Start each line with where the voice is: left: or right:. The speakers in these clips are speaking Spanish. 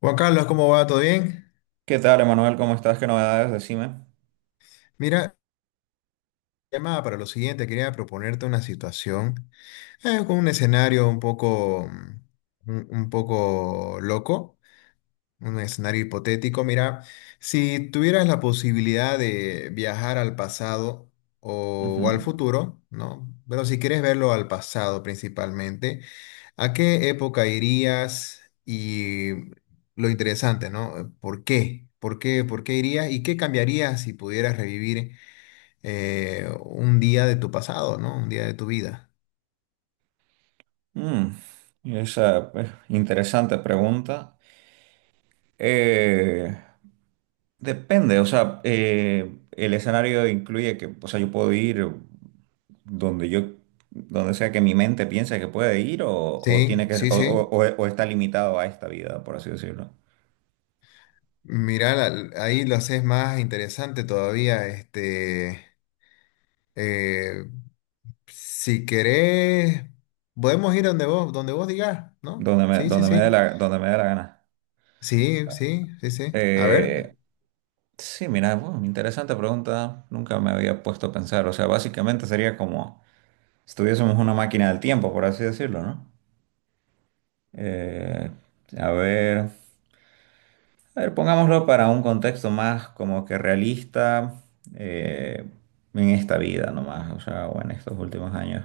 left: Juan Carlos, ¿cómo va? ¿Todo bien?
right: ¿Qué tal, Emanuel? ¿Cómo estás? ¿Qué novedades? Decime.
left: Mira, llamada para lo siguiente, quería proponerte una situación con un escenario un poco, un poco loco, un escenario hipotético. Mira, si tuvieras la posibilidad de viajar al pasado
right: Ujú.
left: o al futuro, ¿no? Pero si quieres verlo al pasado principalmente, ¿a qué época irías? Y lo interesante, ¿no? ¿Por qué? ¿Por qué? ¿Por qué irías? ¿Y qué cambiarías si pudieras revivir un día de tu pasado, ¿no? Un día de tu vida.
right: Mm, esa interesante pregunta. Eh, Depende, o sea, el escenario incluye que, o sea, yo puedo ir donde yo, donde sea que mi mente piense que puede ir o tiene
left: Sí,
right: que,
left: sí, sí.
right: o está limitado a esta vida, por así decirlo.
left: Mira, ahí lo haces más interesante todavía. Eh, si querés, podemos ir donde vos digas, ¿no? Sí, sí,
right: Donde me dé
left: sí.
right: donde me dé la gana.
left: Sí, sí, sí, sí. A ver,
right: Eh, sí, mira, bueno, interesante pregunta. Nunca me había puesto a pensar. O sea, básicamente sería como estuviésemos una máquina del tiempo, por así decirlo, ¿no? Eh, a ver, a ver, pongámoslo para un contexto más como que realista, eh, en esta vida nomás, o sea, o en estos últimos años.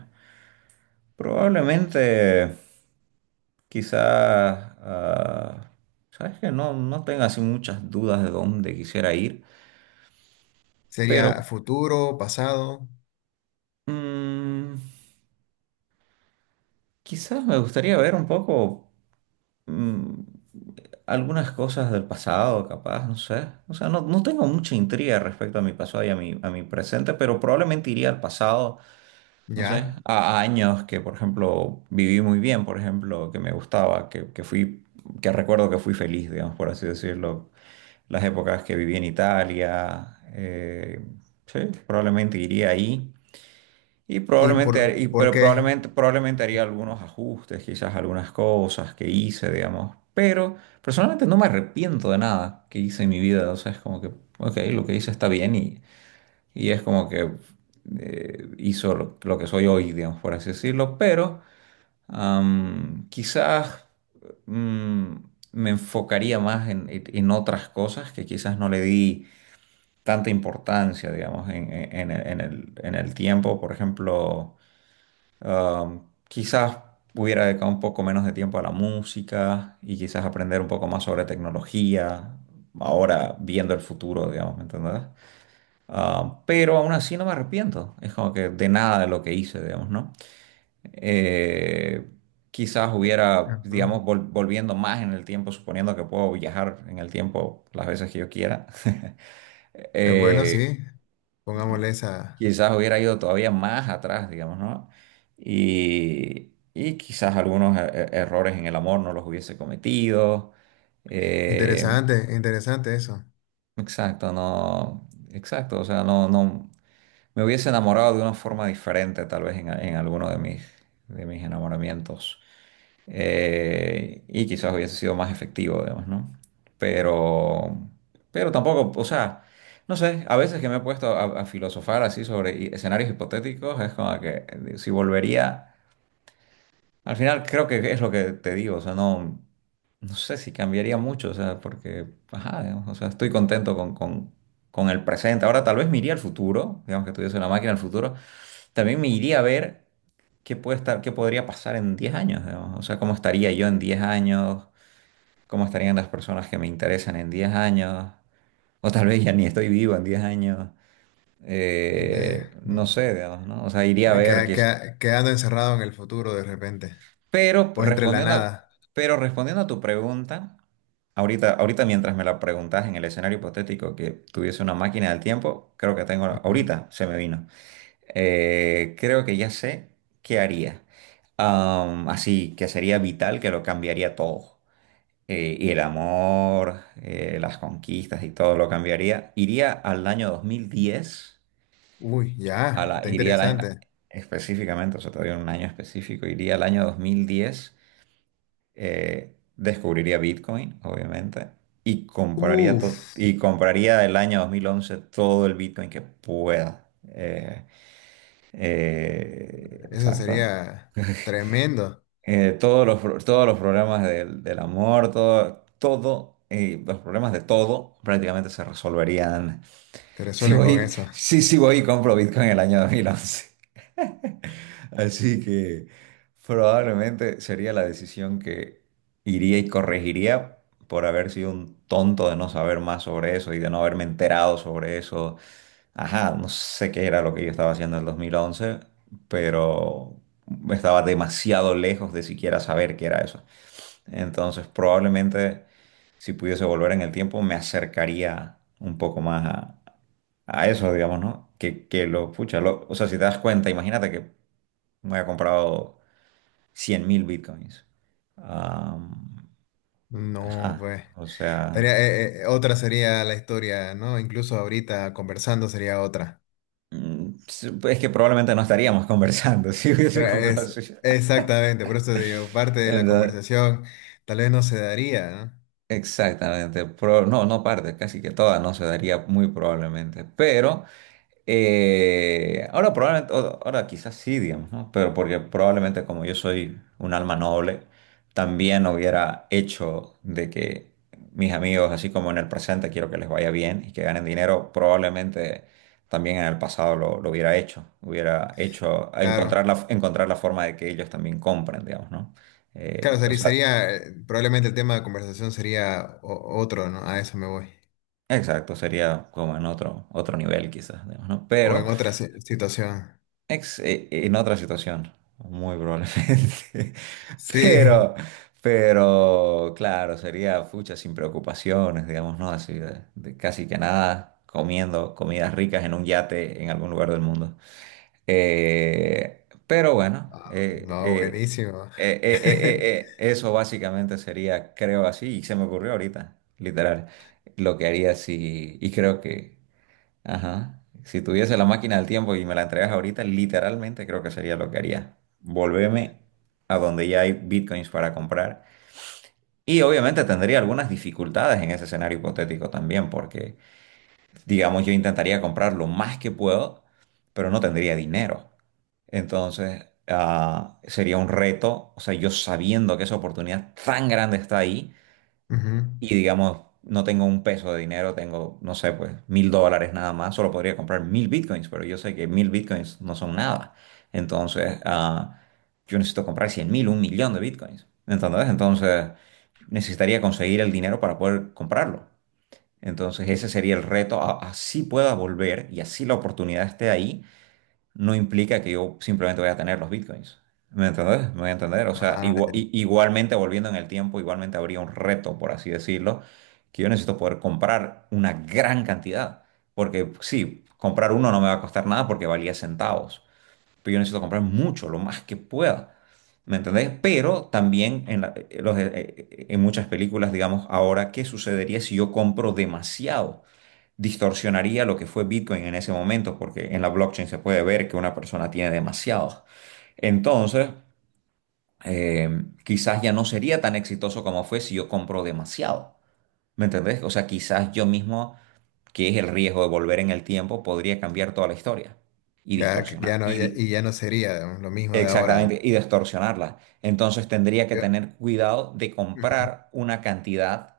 right: Probablemente, quizás, sabes que no tengo así muchas dudas de dónde quisiera ir,
left: sería
right: pero
left: futuro, pasado.
right: mm, quizás me gustaría ver un poco. mm, Algunas cosas del pasado, capaz, no sé. O sea, no tengo mucha intriga respecto a mi pasado y a a mi presente, pero probablemente iría al pasado, no sé,
left: Ya.
right: a años que, por ejemplo, viví muy bien, por ejemplo, que me gustaba, que fui, que recuerdo que fui feliz, digamos, por así decirlo. Las épocas que viví en Italia, sí, probablemente iría ahí. Y
left: ¿Y
right: probablemente,
left: por qué?
right: probablemente haría algunos ajustes, quizás algunas cosas que hice, digamos. Pero personalmente no me arrepiento de nada que hice en mi vida. O sea, es como que ok, lo que hice está bien, y es como que hizo lo que soy hoy, digamos, por así decirlo. Pero quizás, mm, me enfocaría más en otras cosas que quizás no le di tanta importancia, digamos, en el tiempo. Por ejemplo, Ah, quizás hubiera dedicado un poco menos de tiempo a la música y quizás aprender un poco más sobre tecnología, ahora viendo el futuro, digamos, ¿me entendés? Pero aún así no me arrepiento, es como que de nada de lo que hice, digamos, ¿no? Eh, Quizás hubiera,
left: Ajá.
right: digamos, volviendo más en el tiempo, suponiendo que puedo viajar en el tiempo las veces que yo quiera.
left: Bueno,
right: Eh,
left: sí. Pongámosle esa.
right: Quizás hubiera ido todavía más atrás, digamos, ¿no? Y quizás algunos errores en el amor no los hubiese cometido. Eh,
left: Interesante, interesante eso.
right: exacto, no, exacto, o sea, no, no, me hubiese enamorado de una forma diferente, tal vez en alguno de de mis enamoramientos, y quizás hubiese sido más efectivo, digamos, ¿no? Pero, pero tampoco, o sea, no sé, a veces que me he puesto a filosofar así sobre escenarios hipotéticos, es como que si volvería, al final creo que es lo que te digo, o sea, no, no sé si cambiaría mucho, o sea, porque, ajá, digamos, o sea, estoy contento con el presente. Ahora tal vez me iría al futuro, digamos que tuviese una máquina del futuro, también me iría a ver qué puede estar, qué podría pasar en 10 años, digamos. O sea, cómo estaría yo en 10 años, cómo estarían las personas que me interesan en 10 años, o tal vez ya ni estoy vivo en 10 años.
left: De,
right: No
left: mm,
right: sé, digamos, ¿no? O sea, iría a ver qué es.
left: que- quedando encerrado en el futuro de repente.
right: Pero
left: O entre la
right: respondiendo,
left: nada.
right: pero respondiendo a tu pregunta, ahorita, ahorita mientras me la preguntas en el escenario hipotético que tuviese una máquina del tiempo, creo que tengo,
left: Ujú.
right: ahorita se me vino. Creo que ya sé qué haría. Así que sería vital que lo cambiaría todo. Y el amor, las conquistas y todo lo cambiaría. Iría al año 2010,
left: Uy, ya. Está
right: iría al año,
left: interesante.
right: específicamente, o sea, todavía un año específico, iría al año 2010, descubriría Bitcoin, obviamente, y compraría,
left: Uf.
right: y compraría el año 2011 todo el Bitcoin que pueda.
left: Eso
right: Exacto.
left: sería tremendo.
right: Todos los, todos los problemas del amor, todo, todo, los problemas de todo prácticamente se resolverían.
left: Te
right: Si
left: resuelven con
right: voy,
left: eso.
right: sí, sí voy y compro Bitcoin en el año 2011. Así que probablemente sería la decisión que iría y corregiría por haber sido un tonto de no saber más sobre eso y de no haberme enterado sobre eso. Ajá, no sé qué era lo que yo estaba haciendo en el 2011, pero estaba demasiado lejos de siquiera saber qué era eso. Entonces, probablemente si pudiese volver en el tiempo, me acercaría un poco más a eso, digamos, ¿no? Que lo, pucha, o sea, si te das cuenta, imagínate que me había comprado 100.000 bitcoins. Am,
left: No,
right: ajá,
left: pues.
right: o sea,
left: Otra sería la historia, ¿no? Incluso ahorita conversando sería otra.
right: mm, es que probablemente no estaríamos conversando. Si hubiese comprado
left: Es,
right: así.
left: exactamente, por eso digo, parte de la conversación tal vez no se daría, ¿no?
right: Exactamente, no, no parte, casi que toda no se daría muy probablemente, pero ahora probablemente, ahora quizás sí, digamos, ¿no? Pero porque probablemente como yo soy un alma noble, también hubiera hecho de que mis amigos, así como en el presente quiero que les vaya bien y que ganen dinero, probablemente también en el pasado lo hubiera hecho
left: Claro,
right: encontrar encontrar la forma de que ellos también compren, digamos, ¿no?
left: claro,
right: O
left: sería,
right: sea,
left: sería, probablemente el tema de conversación sería otro, ¿no? A eso me voy.
right: exacto, sería como en otro, otro nivel quizás, digamos, ¿no?
left: O
right: Pero,
left: en otra situación.
right: En otra situación, muy probablemente.
left: Sí.
right: Pero, pero, claro, sería fucha sin preocupaciones, digamos, ¿no? Así de casi que nada, comiendo comidas ricas en un yate en algún lugar del mundo. Pero bueno,
left: Ah, no, buenísimo.
right: eso básicamente sería, creo así, y se me ocurrió ahorita, literal, lo que haría si, y creo que ajá. Si tuviese la máquina del tiempo y me la entregas ahorita, literalmente creo que sería lo que haría. Volverme a donde ya hay bitcoins para comprar. Y obviamente tendría algunas dificultades en ese escenario hipotético también, porque digamos yo intentaría comprar lo más que puedo, pero no tendría dinero. Entonces, sería un reto, o sea, yo sabiendo que esa oportunidad tan grande está ahí
left: Ujú.
right: y digamos, no tengo un peso de dinero, tengo, no sé, pues $1000 nada más, solo podría comprar 1000 bitcoins, pero yo sé que 1000 bitcoins no son nada. Entonces, yo necesito comprar 100.000, un millón de bitcoins. ¿Entendés? Entonces, necesitaría conseguir el dinero para poder comprarlo. Entonces, ese sería el reto. Así pueda volver y así la oportunidad esté ahí, no implica que yo simplemente voy a tener los bitcoins. ¿Me entendés? ¿Me voy a entender? O sea,
left: Ah, ya,
right: igualmente volviendo en el tiempo, igualmente habría un reto, por así decirlo, que yo necesito poder comprar una gran cantidad. Porque sí, comprar uno no me va a costar nada porque valía centavos. Pero yo necesito comprar mucho, lo más que pueda. ¿Me entendés? Pero también en, en muchas películas, digamos, ahora, ¿qué sucedería si yo compro demasiado? Distorsionaría lo que fue Bitcoin en ese momento, porque en la blockchain se puede ver que una persona tiene demasiados. Entonces, eh, quizás ya no sería tan exitoso como fue si yo compro demasiado. ¿Me entendés? O sea, quizás yo mismo, que es el riesgo de volver en el tiempo, podría cambiar toda la historia y distorsionar.
left: ya no sería, ¿no?, lo mismo de ahora.
right: Exactamente, y distorsionarla. Entonces tendría que
left: Yo-
right: tener cuidado de
left: ujú.
right: comprar una cantidad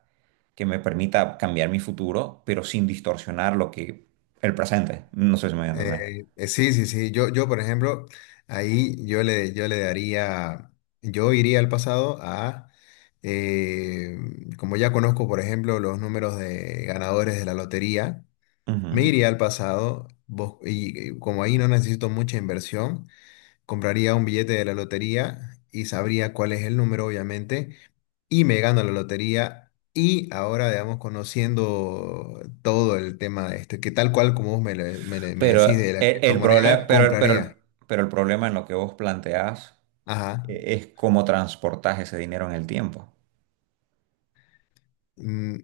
right: que me permita cambiar mi futuro, pero sin distorsionar lo que el presente. No sé si me voy a entender.
left: Sí, sí, sí. Yo, por ejemplo, yo le daría, yo iría al pasado a, eh, como ya conozco, por ejemplo, los números de ganadores de la lotería,
right: Ujú.
left: me iría al pasado como ahí no necesito mucha inversión, compraría un billete de la lotería y sabría cuál es el número, obviamente, y me gano la lotería. Y ahora, digamos, conociendo todo el tema, de este, que tal cual como vos me, le- me, le- me
right: Pero
left: decís de la
right: el problema,
left: criptomoneda, compraría.
right: pero el problema en lo que vos planteás,
left: Ajá.
right: es cómo transportás ese dinero en el tiempo.
left: Mm,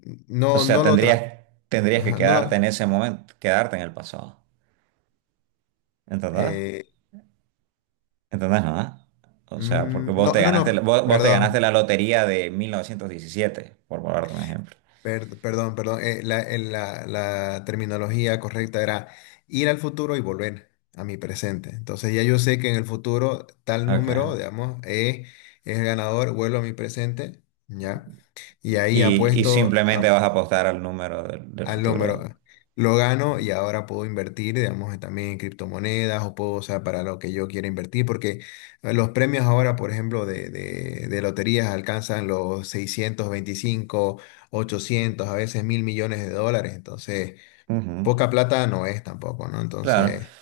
right: O
left: no,
right: sea,
left: no lo
right: tendrías,
left: otra.
right: tendrías que
left: Ajá, no
right: quedarte en
left: lo.
right: ese momento, quedarte en el pasado. ¿Entendés?
left: Eh,
right: ¿Entendés, no? O sea, porque
left: mm,
right: vos
left: no,
right: te
left: no,
right: ganaste,
left: no,
right: vos, vos te ganaste
left: perdón.
right: la lotería de 1917, por ponerte un ejemplo.
left: Perdón, la terminología correcta era ir al futuro y volver a mi presente. Entonces ya yo sé que en el futuro tal
right: Ok.
left: número, digamos, es el ganador, vuelvo a mi presente, ¿ya? Y ahí
right: Y
left: apuesto,
right: simplemente vas a apostar al número del
left: al
right: futuro.
left: hombro. Lo gano y ahora puedo invertir, digamos, también en criptomonedas o puedo usar para lo que yo quiera invertir, porque los premios ahora, por ejemplo, de loterías alcanzan los 625, 800, a veces $1.000.000.000. Entonces,
right: Ujú,
left: poca plata no es tampoco, ¿no?
right: claro,
left: Entonces,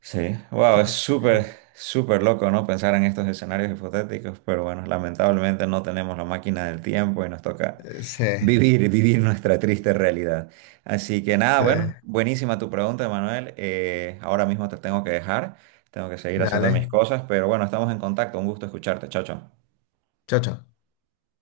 right: sí. Wow, es
left: ah,
right: súper, súper loco, ¿no? Pensar en estos escenarios hipotéticos, pero bueno, lamentablemente no tenemos la máquina del tiempo y nos toca
left: eh, se,
right: vivir, vivir nuestra triste realidad. Así que nada, bueno,
left: se,
right: buenísima tu pregunta, Manuel. Ahora mismo te tengo que dejar, tengo que seguir haciendo mis
left: dale.
right: cosas, pero bueno, estamos en contacto. Un gusto escucharte. Chao, chao.
left: Chao, chao.